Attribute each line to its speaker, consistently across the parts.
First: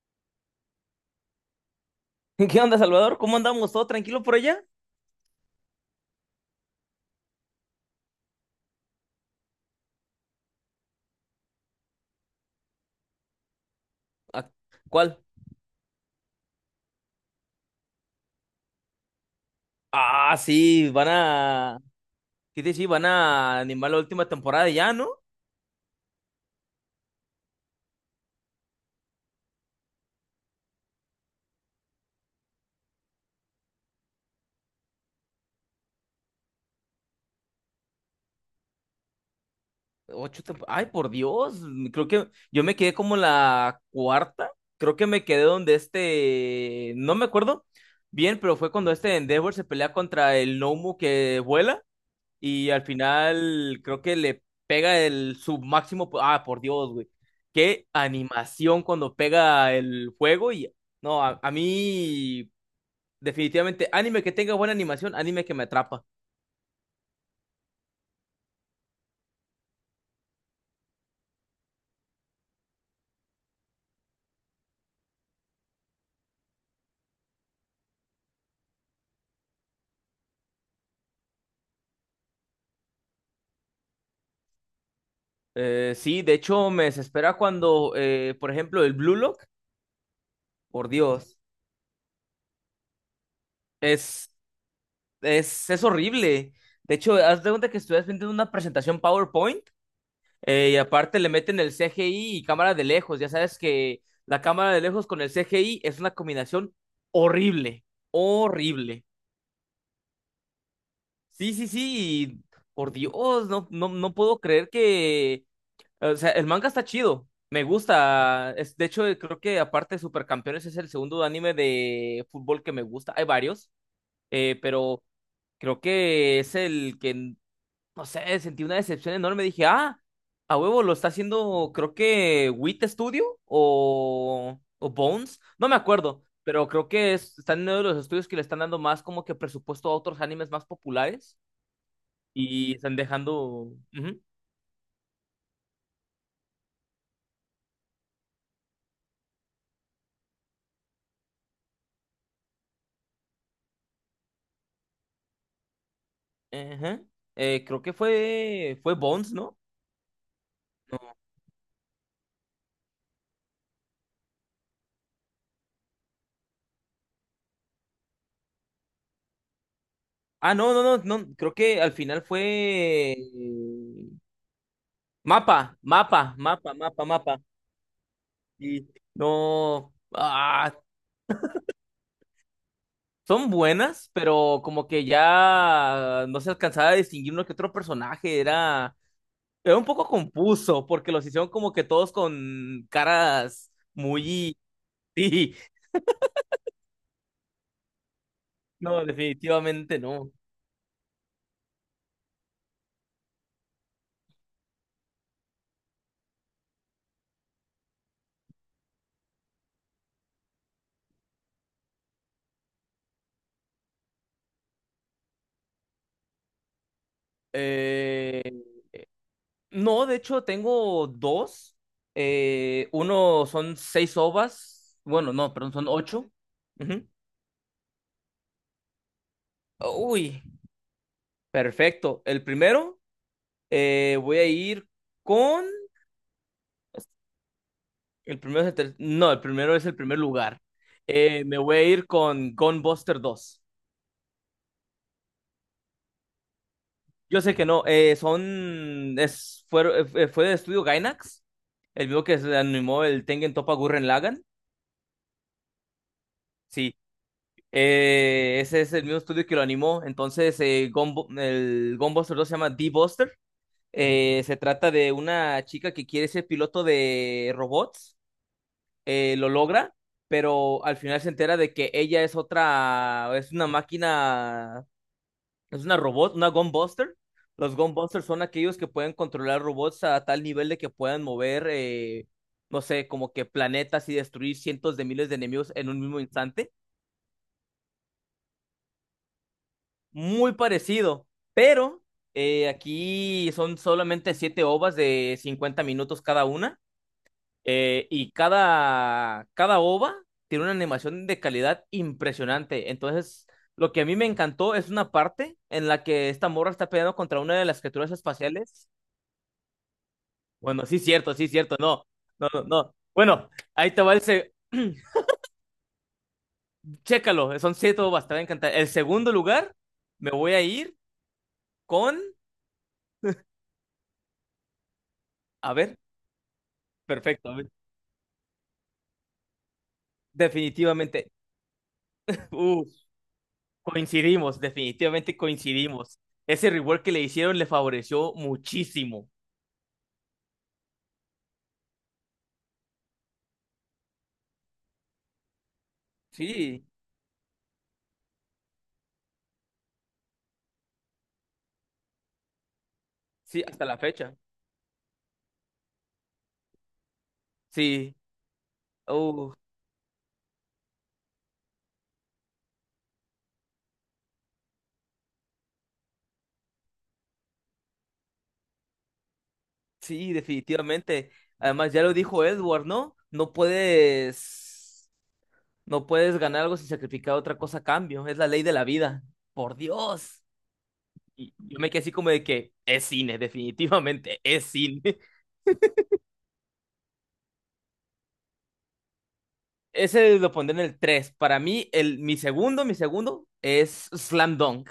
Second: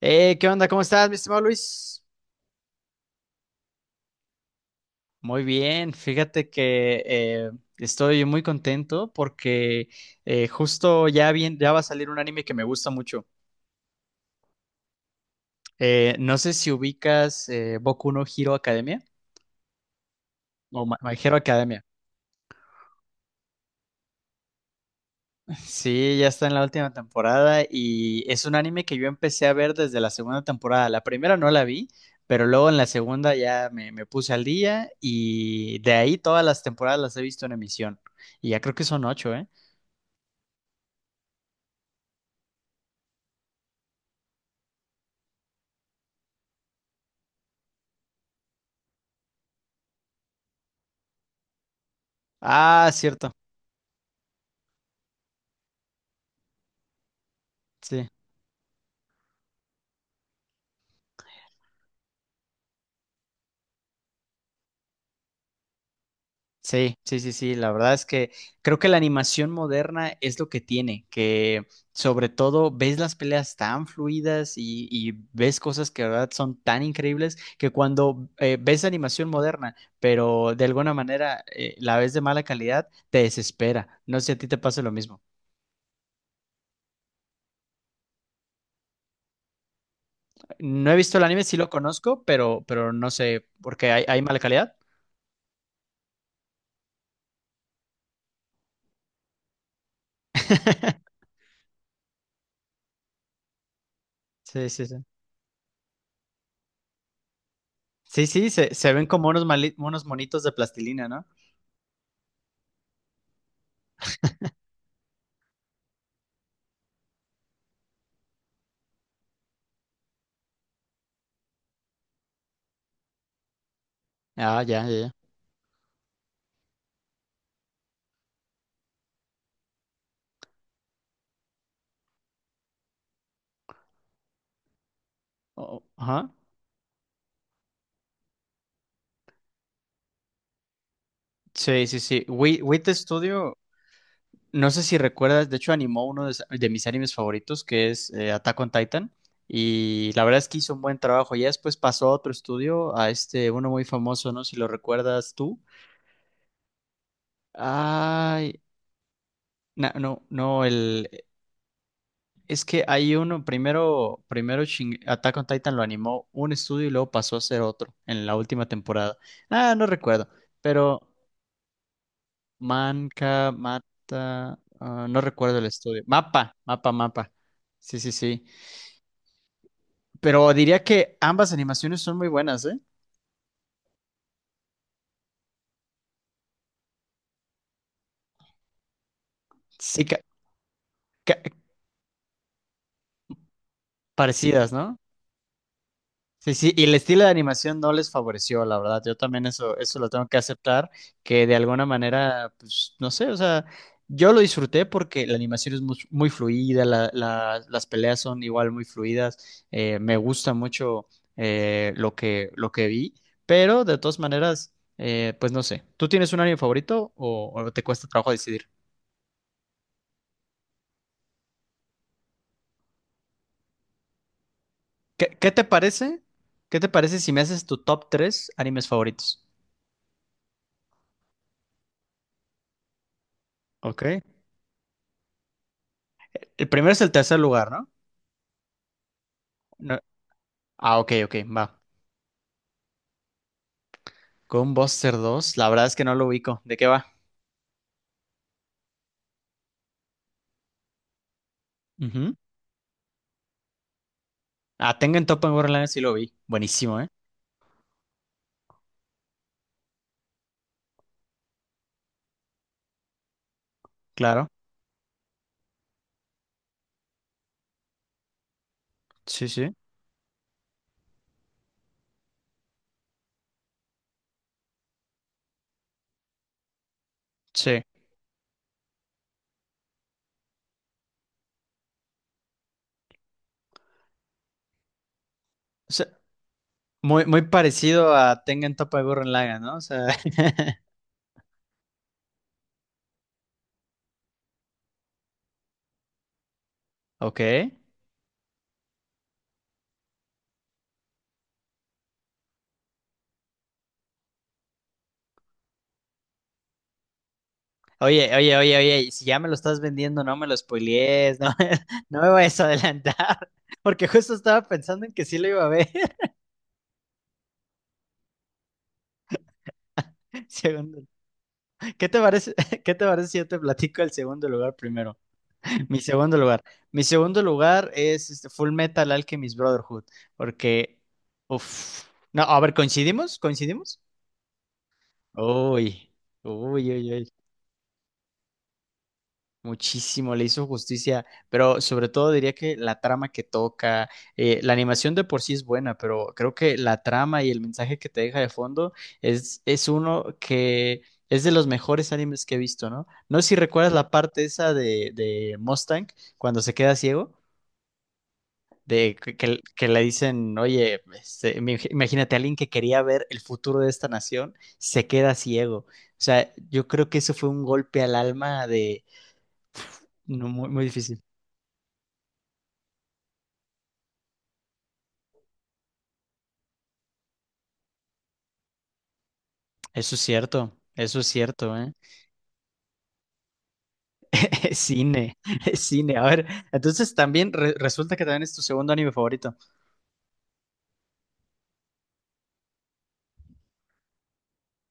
Speaker 1: ¿Qué onda? ¿Cómo estás, mi estimado Luis?
Speaker 2: ¿Qué onda, Salvador? ¿Cómo andamos? ¿Todo tranquilo por allá?
Speaker 1: Muy bien, fíjate que estoy muy contento porque justo ya, bien, ya va a salir un anime que me gusta mucho.
Speaker 2: Ah, ¿cuál?
Speaker 1: No sé si ubicas Boku no Hero Academia
Speaker 2: Ah,
Speaker 1: o
Speaker 2: sí,
Speaker 1: My
Speaker 2: van
Speaker 1: My Hero
Speaker 2: a...
Speaker 1: Academia.
Speaker 2: Sí, sí, sí, van a animar la última temporada ya, ¿no?
Speaker 1: Sí, ya está en la última temporada y es un anime que yo empecé a ver desde la segunda temporada. La primera no la vi, pero luego en la segunda ya me puse al día y de ahí todas las temporadas las he visto en emisión. Y ya creo que son ocho, ¿eh?
Speaker 2: Ay, por Dios. Creo que yo me quedé como la cuarta. Creo que me quedé donde no me acuerdo bien, pero fue cuando este Endeavor se pelea contra el Nomu que vuela. Y al
Speaker 1: Ah, cierto.
Speaker 2: final creo que le pega el su máximo. Ah, por Dios, güey. Qué
Speaker 1: Sí,
Speaker 2: animación cuando pega el fuego. Y no, a mí, definitivamente, anime que tenga buena animación, anime que me atrapa.
Speaker 1: sí, sí, sí, sí. La verdad es que creo que la animación moderna es lo que tiene, que sobre todo ves las peleas tan fluidas y ves cosas que de verdad son tan increíbles que cuando ves animación moderna, pero de alguna manera la ves de mala calidad, te desespera. No sé si a ti te pasa lo mismo.
Speaker 2: Sí, de hecho, me desespera cuando, por ejemplo, el Blue Lock, por
Speaker 1: No he visto el
Speaker 2: Dios,
Speaker 1: anime, sí lo conozco, pero no sé por qué hay
Speaker 2: es,
Speaker 1: mala calidad.
Speaker 2: es horrible. De hecho, haz de cuenta que estuvieras viendo una presentación PowerPoint. Y aparte le meten el CGI y cámara de lejos. Ya sabes que la
Speaker 1: Sí,
Speaker 2: cámara de
Speaker 1: sí, sí.
Speaker 2: lejos con el CGI es una combinación horrible,
Speaker 1: Sí, sí, se
Speaker 2: horrible.
Speaker 1: ven como unos, unos monitos de plastilina, ¿no?
Speaker 2: Sí, sí, sí. Y por Dios, no, no, no puedo creer que... O sea, el manga está chido. Me gusta. Es, de hecho, creo que aparte de Supercampeones es el segundo anime de fútbol que me gusta. Hay varios,
Speaker 1: Ah, ya, ya,
Speaker 2: pero
Speaker 1: ya.
Speaker 2: creo que es el que no sé, sentí una decepción enorme. Dije, ah, a huevo, lo está haciendo, creo que Wit Studio o Bones, no me
Speaker 1: Oh,
Speaker 2: acuerdo,
Speaker 1: ajá.
Speaker 2: pero creo que están en uno de los estudios que le están dando más como que presupuesto a otros animes más populares
Speaker 1: Sí, sí, sí.
Speaker 2: y
Speaker 1: Wit
Speaker 2: están
Speaker 1: Studio,
Speaker 2: dejando. Ujú,
Speaker 1: no sé si recuerdas, de hecho animó uno de mis animes favoritos, que es Attack on Titan. Y la verdad es que hizo un buen trabajo. Ya después pasó a otro estudio, a este, uno muy famoso, ¿no? Si lo recuerdas tú.
Speaker 2: ajá. Creo que
Speaker 1: Ay,
Speaker 2: fue Bones, ¿no?
Speaker 1: no, no, el... Es que hay uno, primero, primero Attack on Titan lo animó un estudio y luego pasó a ser otro en la última temporada. Ah, no recuerdo,
Speaker 2: Ah, no, no,
Speaker 1: pero...
Speaker 2: no, no, creo que al final fue
Speaker 1: Manca, Mata, ah, no
Speaker 2: mapa,
Speaker 1: recuerdo el estudio.
Speaker 2: mapa,
Speaker 1: Mapa,
Speaker 2: mapa,
Speaker 1: mapa,
Speaker 2: mapa,
Speaker 1: mapa.
Speaker 2: mapa.
Speaker 1: Sí, sí, sí.
Speaker 2: Y no,
Speaker 1: Pero
Speaker 2: ah,
Speaker 1: diría que ambas animaciones son muy buenas, ¿eh?
Speaker 2: son buenas, pero como que ya no se alcanzaba a distinguir uno que otro personaje. Era un
Speaker 1: Sí,
Speaker 2: poco confuso, porque los hicieron
Speaker 1: ca-
Speaker 2: como que todos con caras muy...
Speaker 1: parecidas, ¿no?
Speaker 2: Sí,
Speaker 1: Sí, sí, y el estilo de animación no les favoreció, la verdad.
Speaker 2: no,
Speaker 1: Yo también eso
Speaker 2: definitivamente
Speaker 1: lo tengo
Speaker 2: no.
Speaker 1: que aceptar, que de alguna manera, pues, no sé, o sea, yo lo disfruté porque la animación es muy, fluida, las peleas son igual muy fluidas, me gusta mucho lo que vi, pero de todas maneras, pues no sé. ¿Tú tienes un anime favorito o te cuesta trabajo
Speaker 2: Eh,
Speaker 1: decidir?
Speaker 2: no, de hecho tengo dos. Uno son seis ovas. Bueno,
Speaker 1: ¿Qué, qué
Speaker 2: no,
Speaker 1: te
Speaker 2: perdón, son
Speaker 1: parece?
Speaker 2: ocho.
Speaker 1: ¿Qué te
Speaker 2: Ujú.
Speaker 1: parece si me haces tu top 3 animes favoritos?
Speaker 2: Uy, perfecto. El primero,
Speaker 1: Ok.
Speaker 2: voy a ir con...
Speaker 1: El primero es el tercer lugar, ¿no?
Speaker 2: El primero es el ter- No, el primero es el
Speaker 1: No,
Speaker 2: primer lugar.
Speaker 1: ah, ok, ok,
Speaker 2: Me voy
Speaker 1: va.
Speaker 2: a ir con Gunbuster 2.
Speaker 1: Con Buster 2, la verdad es que no lo ubico. ¿De qué va?
Speaker 2: Yo sé que no, son. Fue del estudio Gainax, el mismo
Speaker 1: Ujú.
Speaker 2: que se animó el Tengen Toppa Gurren Lagann.
Speaker 1: Ah, Tengen Toppa en Borderlands sí lo vi.
Speaker 2: Sí,
Speaker 1: Buenísimo, ¿eh?
Speaker 2: ese es el mismo estudio que lo animó. Entonces, el Gunbuster 2 se llama D-Buster.
Speaker 1: Claro.
Speaker 2: Se trata de una chica que quiere ser piloto de robots.
Speaker 1: Sí,
Speaker 2: Lo
Speaker 1: sí.
Speaker 2: logra, pero al final se entera de que ella es otra, es una máquina. Es una robot, una Gunbuster. Los
Speaker 1: Sí.
Speaker 2: Gunbusters son aquellos que pueden controlar robots a tal nivel de que puedan mover, no sé, como que planetas y destruir cientos de miles de enemigos en
Speaker 1: O
Speaker 2: un
Speaker 1: sea,
Speaker 2: mismo instante.
Speaker 1: muy, muy parecido a Tengen Toppa en Borderlands, ¿no? O sea,
Speaker 2: Muy parecido, pero aquí son solamente siete ovas de 50 minutos cada una.
Speaker 1: ok.
Speaker 2: Y cada ova tiene una animación de calidad impresionante. Entonces, lo que a mí me encantó es una parte en la que esta morra está peleando contra una de las criaturas
Speaker 1: Oye, oye, oye,
Speaker 2: espaciales.
Speaker 1: oye, si ya me lo estás vendiendo, no me lo
Speaker 2: Bueno, sí, es cierto,
Speaker 1: spoilees,
Speaker 2: sí,
Speaker 1: no,
Speaker 2: es cierto. No,
Speaker 1: no me
Speaker 2: no,
Speaker 1: vayas
Speaker 2: no.
Speaker 1: a
Speaker 2: No.
Speaker 1: adelantar.
Speaker 2: Bueno, ahí te
Speaker 1: Porque
Speaker 2: va el.
Speaker 1: justo
Speaker 2: Se-
Speaker 1: estaba pensando en que sí lo iba a ver.
Speaker 2: Chécalo, son siete bobas, te va a encantar. El segundo lugar, me voy a ir
Speaker 1: Segundo. ¿Qué
Speaker 2: con...
Speaker 1: te parece, qué te parece si yo te platico el segundo lugar primero?
Speaker 2: A ver,
Speaker 1: Mi segundo lugar. Mi segundo
Speaker 2: perfecto. A ver,
Speaker 1: lugar es este Full Metal Alchemist Brotherhood, porque,
Speaker 2: definitivamente.
Speaker 1: uf. No, a ver,
Speaker 2: Uh,
Speaker 1: ¿coincidimos? ¿Coincidimos?
Speaker 2: Coincidimos, definitivamente
Speaker 1: Uy,
Speaker 2: coincidimos. Ese
Speaker 1: uy,
Speaker 2: rework que
Speaker 1: uy,
Speaker 2: le
Speaker 1: uy,
Speaker 2: hicieron le favoreció muchísimo.
Speaker 1: muchísimo, le hizo justicia, pero sobre todo diría que la trama que toca, la animación de por sí es buena, pero creo que
Speaker 2: Sí,
Speaker 1: la trama y el mensaje que te deja de fondo es uno que es de los mejores animes que he visto, ¿no? No sé si
Speaker 2: sí, hasta
Speaker 1: recuerdas
Speaker 2: la
Speaker 1: la
Speaker 2: fecha.
Speaker 1: parte esa de Mustang cuando se queda ciego.
Speaker 2: Sí.
Speaker 1: De que,
Speaker 2: uh.
Speaker 1: que le dicen, oye, este, imagínate, alguien que quería ver el futuro de esta nación se queda ciego. O sea, yo creo que eso fue un golpe al alma de...
Speaker 2: Sí,
Speaker 1: No, muy, muy difícil.
Speaker 2: definitivamente. Además, ya lo dijo Edward, ¿no? No puedes ganar algo sin sacrificar otra cosa a cambio. Es la ley de la vida. Por Dios.
Speaker 1: Eso es
Speaker 2: Y
Speaker 1: cierto,
Speaker 2: yo me
Speaker 1: ¿eh?
Speaker 2: quedé así como de que es cine, definitivamente, es
Speaker 1: Es
Speaker 2: cine.
Speaker 1: cine, es cine. A ver, entonces también resulta que también es tu segundo anime favorito.
Speaker 2: Ese lo pondré en el 3. Para mí, mi segundo es Slam Dunk.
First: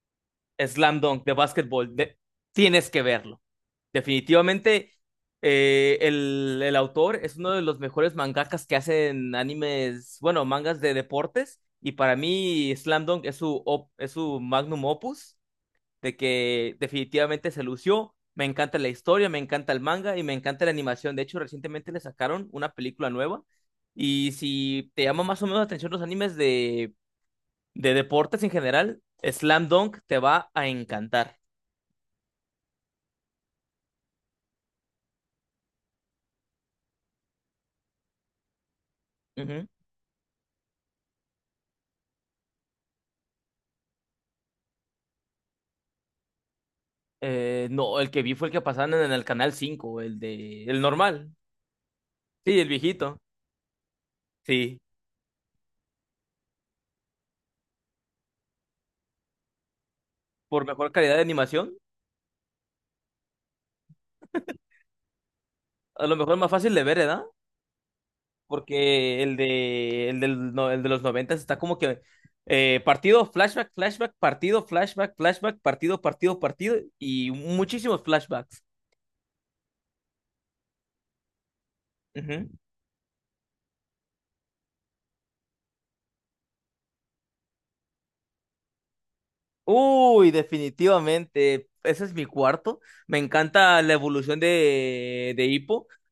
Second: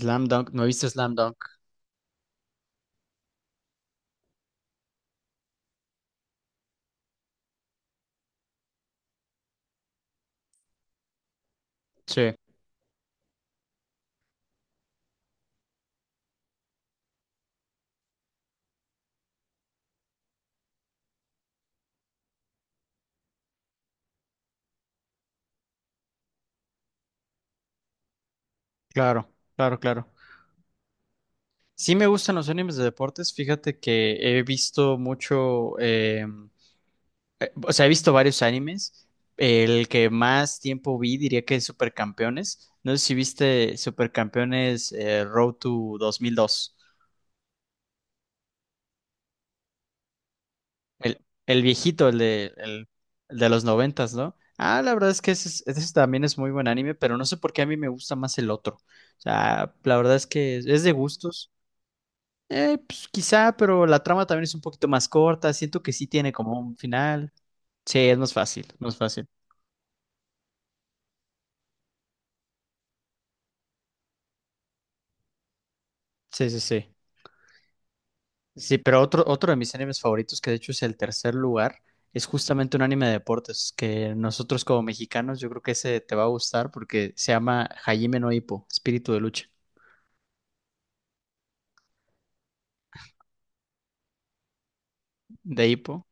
Speaker 1: Slam Dunk, no he visto
Speaker 2: Slam
Speaker 1: Slam
Speaker 2: Dunk de
Speaker 1: Dunk.
Speaker 2: básquetbol. Tienes que verlo. Definitivamente, el autor es uno de los mejores mangakas que hacen animes, bueno, mangas de deportes. Y para
Speaker 1: Sí,
Speaker 2: mí, Slam Dunk es es su magnum opus, de que definitivamente se lució. Me encanta la historia, me encanta el manga y me encanta la animación. De hecho, recientemente le sacaron una película nueva. Y si te llama más o menos la atención los animes de deportes en general,
Speaker 1: claro,
Speaker 2: Slam
Speaker 1: claro,
Speaker 2: Dunk
Speaker 1: claro.
Speaker 2: te va a encantar.
Speaker 1: Sí me gustan los animes de deportes, fíjate que he visto mucho, O sea, he visto varios animes. El que más tiempo vi diría que es Supercampeones. No sé si viste Supercampeones Road to 2002.
Speaker 2: No, el que vi fue el que pasaban en el canal cinco, el de el
Speaker 1: El,
Speaker 2: normal.
Speaker 1: el viejito,
Speaker 2: Sí, el viejito.
Speaker 1: el de los noventas, ¿no?
Speaker 2: Sí,
Speaker 1: Ah, la verdad es que ese, ese también es muy buen anime, pero no sé por qué a mí me gusta más el otro. O sea, la verdad es que
Speaker 2: por
Speaker 1: es de
Speaker 2: mejor calidad de
Speaker 1: gustos.
Speaker 2: animación.
Speaker 1: Pues quizá, pero la trama también es un poquito más corta. Siento que sí
Speaker 2: A lo
Speaker 1: tiene
Speaker 2: mejor es más
Speaker 1: como
Speaker 2: fácil
Speaker 1: un
Speaker 2: de ver, ¿verdad?
Speaker 1: final. Sí, es más fácil, más
Speaker 2: Porque
Speaker 1: fácil.
Speaker 2: el de el del no- el de los noventas está como que partido, flashback, flashback, partido, flashback, flashback, partido, partido,
Speaker 1: Sí, sí,
Speaker 2: partido
Speaker 1: sí.
Speaker 2: y muchísimos flashbacks.
Speaker 1: Sí, pero otro, otro de mis animes favoritos, que de hecho es el tercer lugar, es
Speaker 2: Ujú.
Speaker 1: justamente un anime de deportes, que nosotros como mexicanos yo creo que ese te va a gustar porque se llama Hajime no Ippo, Espíritu de lucha,
Speaker 2: Uy, definitivamente. Ese es mi cuarto. Me encanta la evolución de
Speaker 1: de
Speaker 2: Hippo.
Speaker 1: Ippo.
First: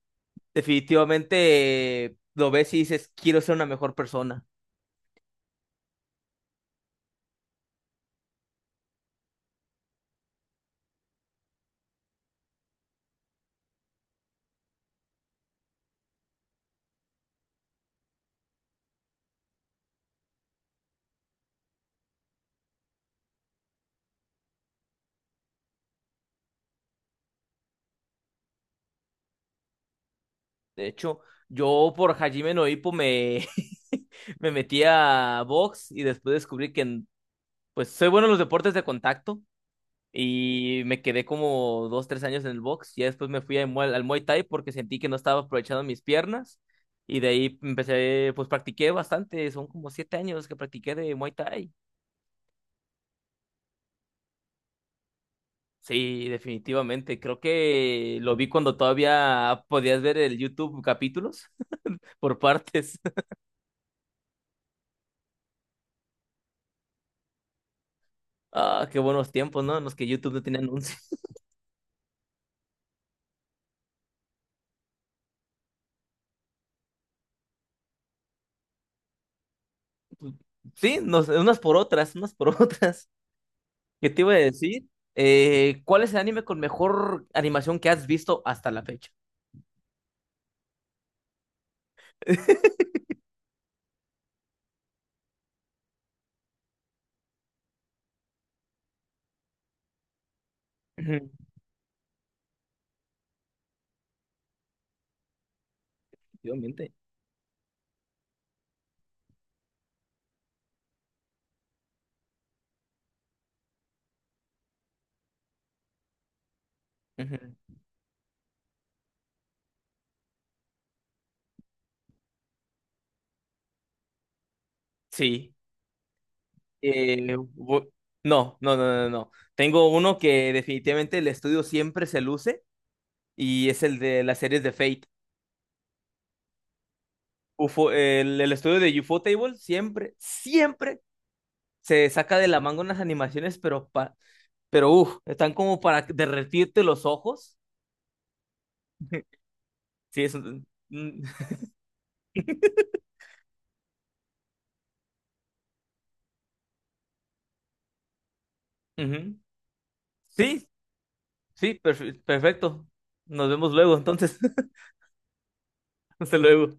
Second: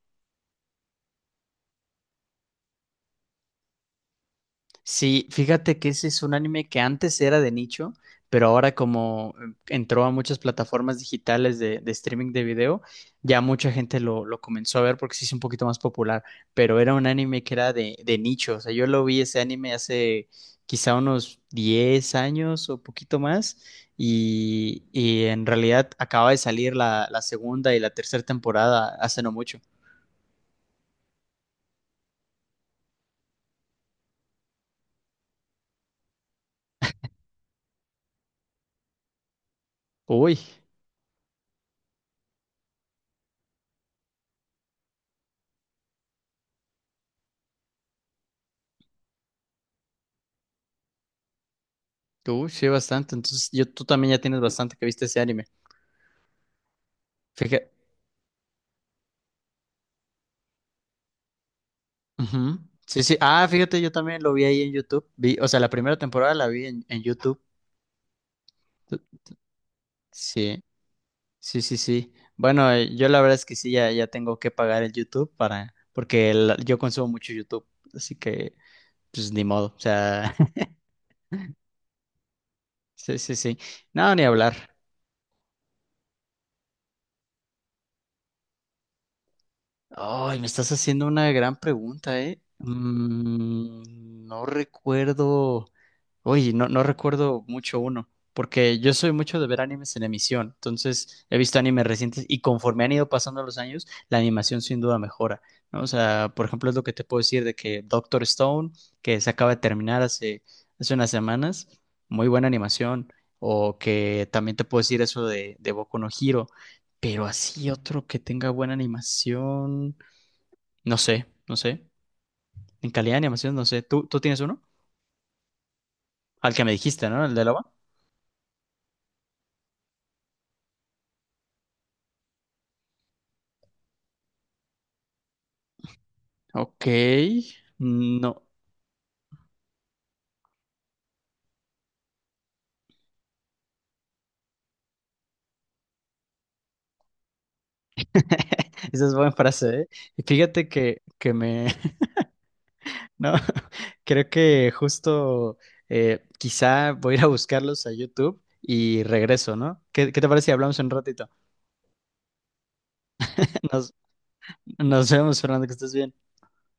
Speaker 2: Definitivamente lo ves y dices, quiero ser una mejor persona.
Speaker 1: Sí, fíjate que ese es un anime que antes era de nicho, pero ahora como entró a muchas plataformas digitales de streaming de video, ya mucha gente lo comenzó a ver porque se hizo un poquito más popular, pero era un anime que era de nicho, o sea, yo lo vi ese anime hace quizá unos 10 años o poquito más y en realidad acaba de salir la, la segunda y la tercera temporada hace no mucho.
Speaker 2: De hecho, yo por Hajime no Ippo me, me metí a box y después descubrí que pues soy bueno en los deportes de contacto
Speaker 1: Uy,
Speaker 2: y me quedé como 2, 3 años en el box. Y después me fui a al Muay Thai porque sentí que no estaba aprovechando mis piernas y de ahí empecé, pues practiqué bastante, son como 7 años que practiqué de Muay Thai.
Speaker 1: tú sí, bastante, entonces yo, tú también ya tienes bastante que viste ese anime.
Speaker 2: Sí, definitivamente. Creo
Speaker 1: Fíjate.
Speaker 2: que lo vi cuando todavía podías ver el YouTube capítulos por
Speaker 1: Ujú.
Speaker 2: partes.
Speaker 1: Sí, sí. Ah, fíjate, yo también lo vi ahí en YouTube. Vi, o sea, la primera temporada la vi en YouTube.
Speaker 2: Ah, qué buenos tiempos, ¿no? En los que YouTube no tenía
Speaker 1: Sí,
Speaker 2: anuncios.
Speaker 1: sí, sí, sí. Bueno, yo la verdad es que sí, ya, ya tengo que pagar el YouTube para, porque yo consumo mucho YouTube, así que, pues ni modo. O sea,
Speaker 2: Sí, unas por otras, unas por otras.
Speaker 1: sí, sí, sí.
Speaker 2: ¿Qué
Speaker 1: No, ni
Speaker 2: te iba a
Speaker 1: hablar.
Speaker 2: decir? ¿Cuál es el anime con mejor animación que has visto hasta la fecha?
Speaker 1: Ay, me estás haciendo una gran pregunta, ¿eh? Mm, no recuerdo. Oye, no, no recuerdo mucho uno, porque yo soy mucho de ver animes en emisión, entonces
Speaker 2: Ujú,
Speaker 1: he visto animes recientes y conforme han ido pasando los años, la animación sin duda mejora, ¿no? O sea, por ejemplo, es lo que
Speaker 2: efectivamente.
Speaker 1: te puedo decir de que Doctor Stone, que se acaba de terminar hace, hace unas semanas, muy buena animación, o que también te puedo decir eso de Boku no Hero, pero
Speaker 2: Ujú.
Speaker 1: así otro que tenga buena animación. No sé, no sé. En calidad de animación, no sé. ¿Tú, tú tienes uno?
Speaker 2: Sí.
Speaker 1: Al que me dijiste, ¿no? El
Speaker 2: Eh,
Speaker 1: de lava.
Speaker 2: bu- no, no, no, no, no. Tengo uno que definitivamente el estudio siempre se luce y es el de las series de Fate.
Speaker 1: Ok.
Speaker 2: UFO, el,
Speaker 1: No.
Speaker 2: el estudio de UFO Table siempre, siempre se saca de la manga unas animaciones, pero, pero uff, están como para derretirte los ojos.
Speaker 1: Esa es buena frase, ¿eh? Y
Speaker 2: Sí,
Speaker 1: fíjate que me... No, creo que justo quizá voy a ir a buscarlos a YouTube y
Speaker 2: ujú.
Speaker 1: regreso, ¿no? ¿Qué, qué te parece si
Speaker 2: Sí,
Speaker 1: hablamos en un ratito?
Speaker 2: sí, perfecto. Nos vemos
Speaker 1: Nos,
Speaker 2: luego, entonces.
Speaker 1: nos vemos, Fernando, que estés bien.
Speaker 2: Hasta luego.